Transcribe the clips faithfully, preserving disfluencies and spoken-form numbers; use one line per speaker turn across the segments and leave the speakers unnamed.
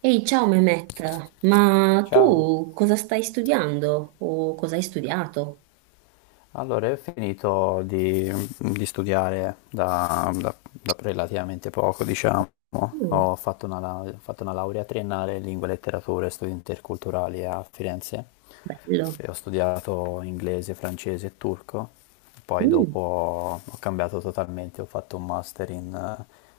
Ehi, ciao Mehmet, ma
Ciao,
tu cosa stai studiando o cosa hai studiato?
allora io ho finito di, di studiare da, da- da relativamente poco, diciamo.
Mm,
Ho fatto una, lau- ho fatto una laurea triennale in lingue e letterature e studi interculturali a Firenze
bello.
e ho studiato inglese, francese e turco. Poi
Mm,
dopo ho cambiato totalmente, ho fatto un master in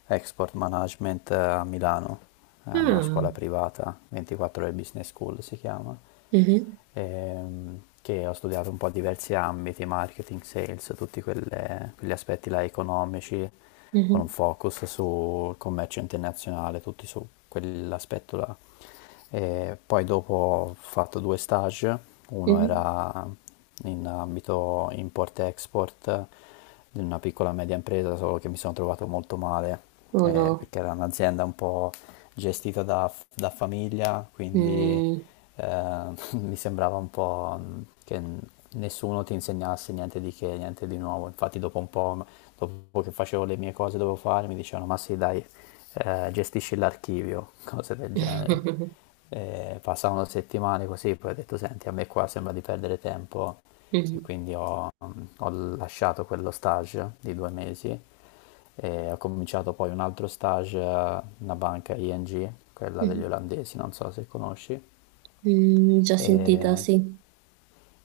eh, export management, eh, a Milano. È una
ah,
scuola privata, ventiquattro ore business school si chiama.
mhm,
ehm, che ho studiato un po' diversi ambiti, marketing, sales, tutti quelle- quegli aspetti là economici, con un
mhm,
focus sul commercio internazionale, tutti su quell'aspetto là. E poi dopo ho fatto due stage, uno
mhm.
era in ambito import-export, di una piccola e media impresa, solo che mi sono trovato molto male,
Oh
eh,
no.
perché era un'azienda un po' gestita da, da famiglia, quindi
Mm.
eh, mi sembrava un po' che nessuno ti insegnasse niente di che, niente di nuovo. Infatti dopo un po', dopo che facevo le mie cose dovevo fare, mi dicevano, ma sì, dai, eh, gestisci l'archivio, cose del genere. Eh, passavano settimane così, poi ho detto, senti, a me qua sembra di perdere tempo e
Mhm,
quindi ho, mm, ho lasciato quello stage di due mesi e ho cominciato poi un altro stage a una banca I N G, quella degli
mhm.
olandesi, non so se conosci,
Mm, già
e
sentita, sì.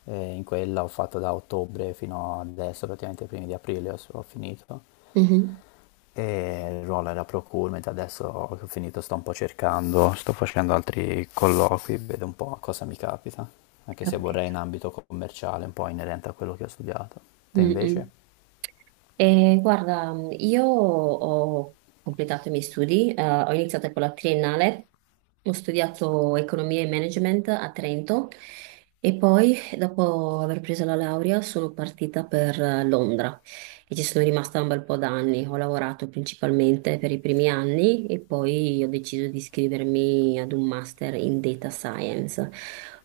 e in quella ho fatto da ottobre fino adesso, praticamente i primi di aprile ho ho finito.
Mhm.
E il ruolo era procurement, adesso che ho finito sto un po' cercando, sto facendo altri colloqui, vedo un po' cosa mi capita, anche se vorrei
Capito.
in ambito commerciale, un po' inerente a quello che ho studiato. Te
Mm,
invece?
mm. Eh, guarda, io ho completato i miei studi, eh, ho iniziato con la triennale, ho studiato economia e management a Trento e poi, dopo aver preso la laurea, sono partita per eh, Londra e ci sono rimasta un bel po' d'anni. Ho lavorato principalmente per i primi anni e poi ho deciso di iscrivermi ad un master in data science,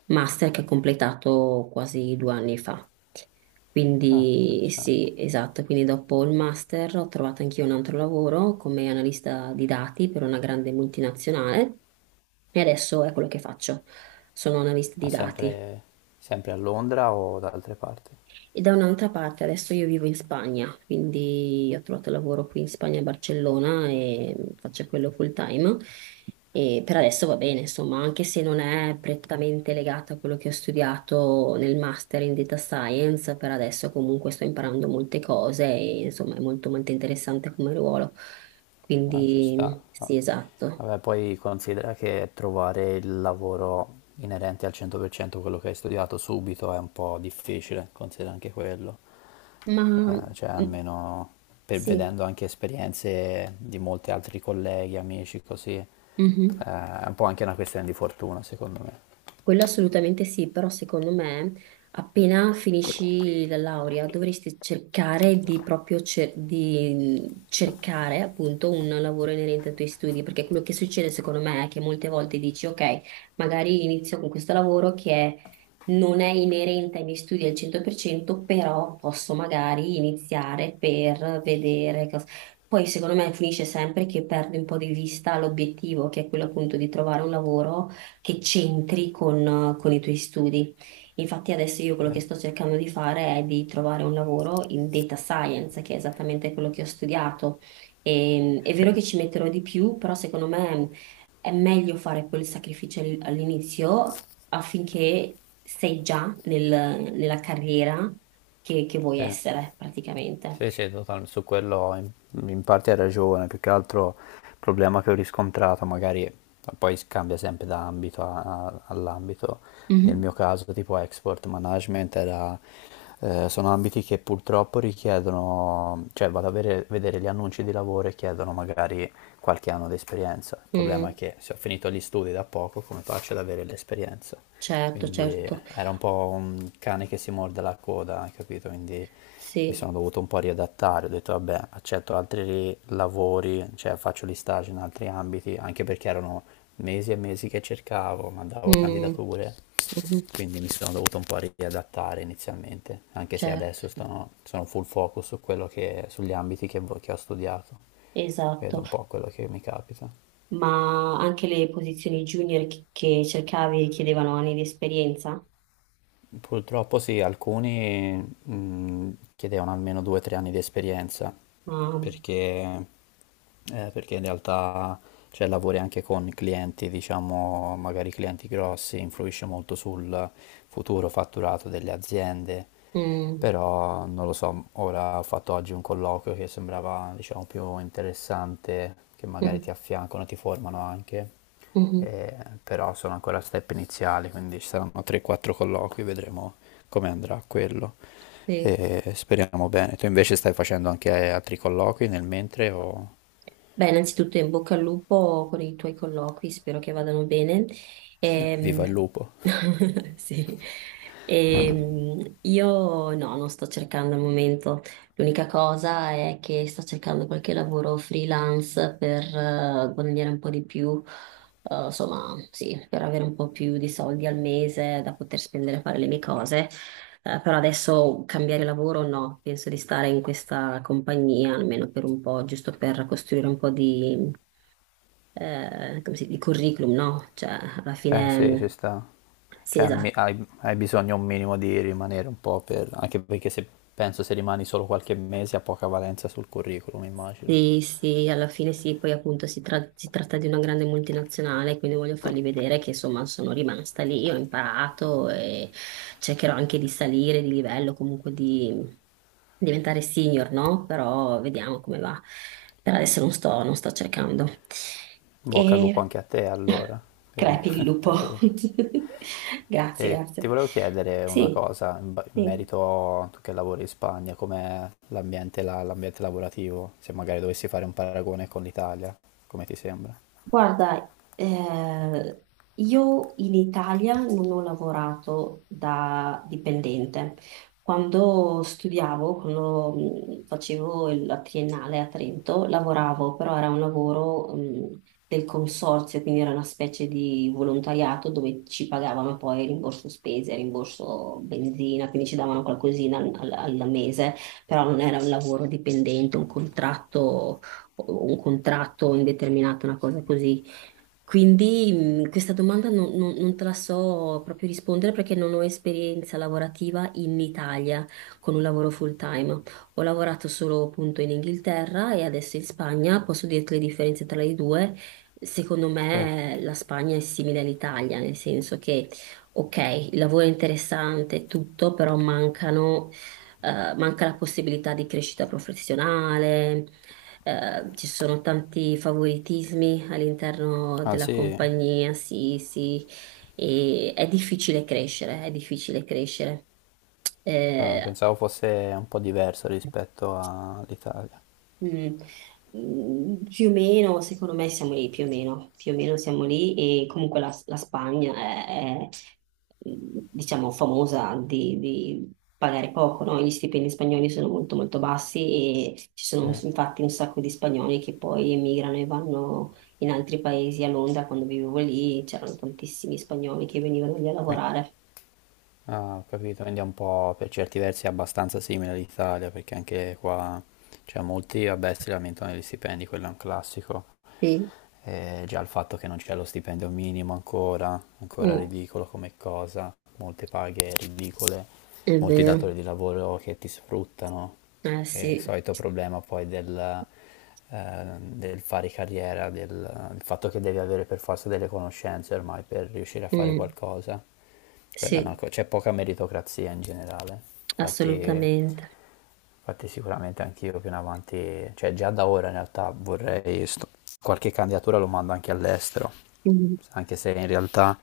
master che ho completato quasi due anni fa.
Ah,
Quindi
interessante.
sì, esatto, quindi dopo il master ho trovato anch'io un altro lavoro come analista di dati per una grande multinazionale e adesso è quello che faccio. Sono analista
Ma
di dati
sempre, sempre a Londra o da altre parti?
e da un'altra parte, adesso io vivo in Spagna, quindi ho trovato lavoro qui in Spagna, a Barcellona e faccio quello full time. E per adesso va bene, insomma, anche se non è prettamente legato a quello che ho studiato nel master in data science, per adesso comunque sto imparando molte cose e insomma è molto molto interessante come ruolo.
Ah, ci sta.
Quindi
Ah.
sì, esatto.
Vabbè, poi considera che trovare il lavoro inerente al cento per cento quello che hai studiato subito è un po' difficile, considera anche quello.
Ma
Eh, cioè,
mm,
almeno per-
sì.
vedendo anche esperienze di molti altri colleghi, amici, così, eh,
Mhm.
è un po' anche una questione di fortuna, secondo me.
Quello assolutamente sì, però secondo me appena finisci la laurea dovresti cercare di proprio cer- di cercare appunto un lavoro inerente ai tuoi studi, perché quello che succede secondo me è che molte volte dici ok, magari inizio con questo lavoro che è non è inerente ai miei studi al cento per cento, però posso magari iniziare per vedere cosa... Poi secondo me finisce sempre che perdi un po' di vista l'obiettivo, che è quello appunto di trovare un lavoro che c'entri con, con i tuoi studi. Infatti adesso io quello che sto
Certo.
cercando di fare è di trovare un lavoro in data science, che è esattamente quello che ho studiato. E- è vero che ci metterò di più, però secondo me è meglio fare quel sacrificio all- all'inizio affinché sei già nel- nella carriera che, che vuoi
Sì.
essere praticamente.
Sì, sì, totalmente, su quello in, in parte hai ragione, più che altro il problema che ho riscontrato, magari poi cambia sempre da ambito a- a- all'ambito, nel
Mhm.
mio caso tipo export management era, eh, sono ambiti che purtroppo richiedono, cioè vado a vere- vedere gli annunci di lavoro e chiedono magari qualche anno di esperienza, il problema è
Mm,
che se ho finito gli studi da poco come faccio ad avere l'esperienza?
certo,
Quindi
certo,
era un po' un cane che si morde la coda, hai capito? Quindi mi
sì,
sono dovuto un po' riadattare, ho detto vabbè, accetto altri lavori, cioè faccio gli stage in altri ambiti, anche perché erano mesi e mesi che cercavo, mandavo
Mm,
candidature,
mhm,
quindi mi sono dovuto un po' riadattare inizialmente, anche se adesso
certo,
sono, sono full focus su quello che, sugli ambiti che, vo- che ho studiato, vedo
esatto.
un po' quello che mi capita.
Ma anche le posizioni junior che, che cercavi chiedevano anni di esperienza?
Purtroppo sì, alcuni mh, chiedevano almeno due o tre anni di esperienza,
Ah,
perché, eh, perché in realtà cioè, lavori anche con clienti, diciamo, magari clienti grossi, influisce molto sul futuro fatturato delle aziende.
mm,
Però non lo so, ora ho fatto oggi un colloquio che sembrava, diciamo, più interessante, che magari
mm,
ti affiancano, ti formano anche,
mhm,
eh, però sono ancora a step iniziali, quindi ci saranno tre o quattro colloqui, vedremo come andrà quello.
sì.
E speriamo bene. Tu invece stai facendo anche altri colloqui nel mentre o
Beh, innanzitutto in bocca al lupo con i tuoi colloqui, spero che vadano bene.
vi- viva il
Ehm,
lupo?
sì. Ehm, io no, non sto cercando al momento. L'unica cosa è che sto cercando qualche lavoro freelance per eh, guadagnare un po' di più, eh, insomma, sì, per avere un po' più di soldi al mese da poter spendere a fare le mie cose. Eh, però adesso cambiare lavoro no, penso di stare in questa compagnia almeno per un po', giusto per costruire un po' di, eh, come si- di curriculum, no? Cioè, alla
Eh
fine,
sì, ci
mh,
sta.
sì,
Cioè, al mi-
esatto.
hai, hai bisogno un minimo di rimanere un po' per... anche perché se penso se rimani solo qualche mese ha poca valenza sul curriculum, immagino.
Sì, sì, alla fine sì, poi appunto si, tra- si tratta di una grande multinazionale, quindi voglio fargli vedere che insomma sono rimasta lì, ho imparato e cercherò anche di salire di livello, comunque di diventare senior, no? Però vediamo come va. Per adesso non sto, non sto cercando.
Bocca al lupo
E
anche a te allora.
crepi il
per-
lupo.
per-
Grazie,
E ti
grazie.
volevo chiedere una
Sì,
cosa in, ba- in
sì.
merito a tu che lavori in Spagna, com'è l'ambiente là- l'ambiente lavorativo, se magari dovessi fare un paragone con l'Italia, come ti sembra?
Guarda, eh, io in Italia non ho lavorato da dipendente. Quando studiavo, quando mh, facevo il- la triennale a Trento, lavoravo, però era un lavoro, mh, del consorzio, quindi era una specie di volontariato dove ci pagavano poi rimborso spese, rimborso benzina, quindi ci davano qualcosina al, al al mese, però non era un lavoro dipendente, un contratto o un contratto indeterminato, una cosa così. Quindi mh, questa domanda non, non- non te la so proprio rispondere perché non ho esperienza lavorativa in Italia con un lavoro full time. Ho lavorato solo appunto in Inghilterra e adesso in Spagna. Posso dirti le differenze tra le due. Secondo
Sì.
me la Spagna è simile all'Italia, nel senso che, ok, il lavoro è interessante, e tutto, però mancano eh, manca la possibilità di crescita professionale, eh, ci sono tanti favoritismi all'interno
Ah
della
sì.
compagnia, sì, sì, e è difficile crescere, è difficile crescere.
Ah,
Eh,
pensavo fosse un po' diverso rispetto all'Italia.
Mm. Mm, Più o meno, secondo me siamo lì, più o meno, più o meno siamo lì e comunque la, la Spagna è, è, mm, diciamo, famosa di, di pagare poco, no? Gli stipendi spagnoli sono molto molto bassi e ci
Sì.
sono infatti un sacco di spagnoli che poi emigrano e vanno in altri paesi. A Londra, quando vivevo lì, c'erano tantissimi spagnoli che venivano lì a
Qui?
lavorare.
Ah, ho capito, quindi è un po' per certi versi abbastanza simile all'Italia, perché anche qua, cioè molti, vabbè, si lamentano degli stipendi, quello è un classico,
Sì,
eh, già il fatto che non c'è lo stipendio minimo ancora, ancora
mm,
ridicolo come cosa, molte paghe ridicole,
è
molti
vero,
datori di lavoro che ti sfruttano,
eh
e il
sì,
solito problema poi del, eh, del fare carriera, del, il fatto che devi avere per forza delle conoscenze ormai per riuscire a fare
Mm,
qualcosa. Quella è una
sì,
co- c'è poca meritocrazia in generale, infatti.
assolutamente.
Infatti sicuramente anch'io più in avanti, cioè già da ora in realtà vorrei sto- qualche candidatura lo mando anche all'estero, anche se in realtà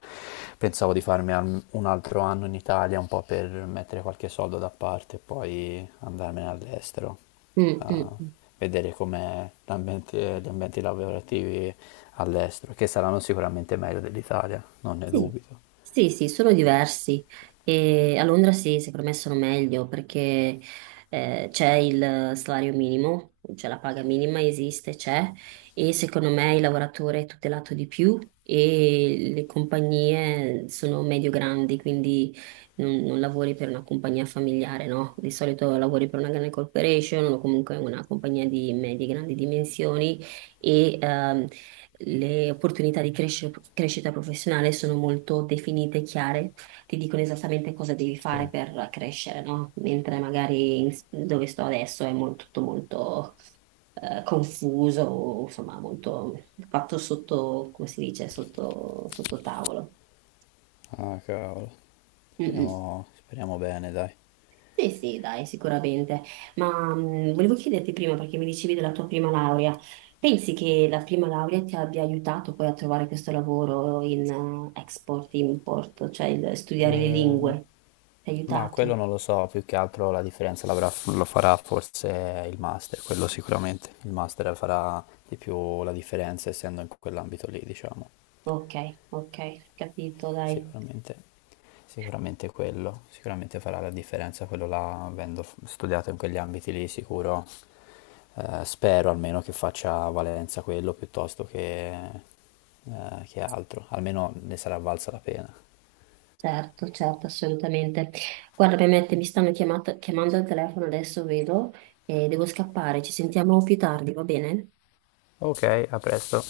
pensavo di farmi al- un altro anno in Italia un po' per mettere qualche soldo da parte e poi andarmene all'estero,
Mm,
a
mm, mm.
vedere come l'ambiente- gli ambienti lavorativi all'estero, che saranno sicuramente meglio dell'Italia, non ne
Sì,
dubito.
sì, sì, sono diversi e a Londra sì, secondo me sono meglio perché eh, c'è il salario minimo, cioè la paga minima esiste, c'è e secondo me il lavoratore è tutelato di più e le compagnie sono medio-grandi, quindi non, non lavori per una compagnia familiare, no? Di solito lavori per una grande corporation o comunque una compagnia di medie-grandi dimensioni e ehm, le opportunità di cresce- crescita professionale sono molto definite e chiare, ti dicono esattamente cosa devi fare
Sì,
per crescere, no? Mentre magari in- dove sto adesso è molto, tutto molto eh, confuso, insomma, molto fatto sotto, come si dice, sotto, sotto tavolo.
ah cavolo,
Mm, mm.
speriamo, speriamo bene, dai.
Sì, sì, dai, sicuramente. Ma mh, volevo chiederti prima, perché mi dicevi della tua prima laurea, pensi che la prima laurea ti abbia aiutato poi a trovare questo lavoro in eh, export, import, cioè il- studiare le
Ehm,
lingue? Ti ha
ma quello
aiutato?
non lo so, più che altro la differenza l'avrà- lo farà forse il master, quello sicuramente. Il master farà di più la differenza essendo in quell'ambito lì, diciamo.
Ok, ok, capito, dai.
Sicuramente, sicuramente quello, sicuramente farà la differenza quello là, avendo f- studiato in quegli ambiti lì, sicuro. Eh, spero almeno che faccia valenza quello piuttosto che, eh, che altro, almeno ne sarà valsa la pena.
Certo, certo, assolutamente. Guarda, Mehmet, mi stanno chiamata- chiamando al telefono, adesso vedo e devo scappare. Ci sentiamo più tardi, va bene?
Ok, a presto.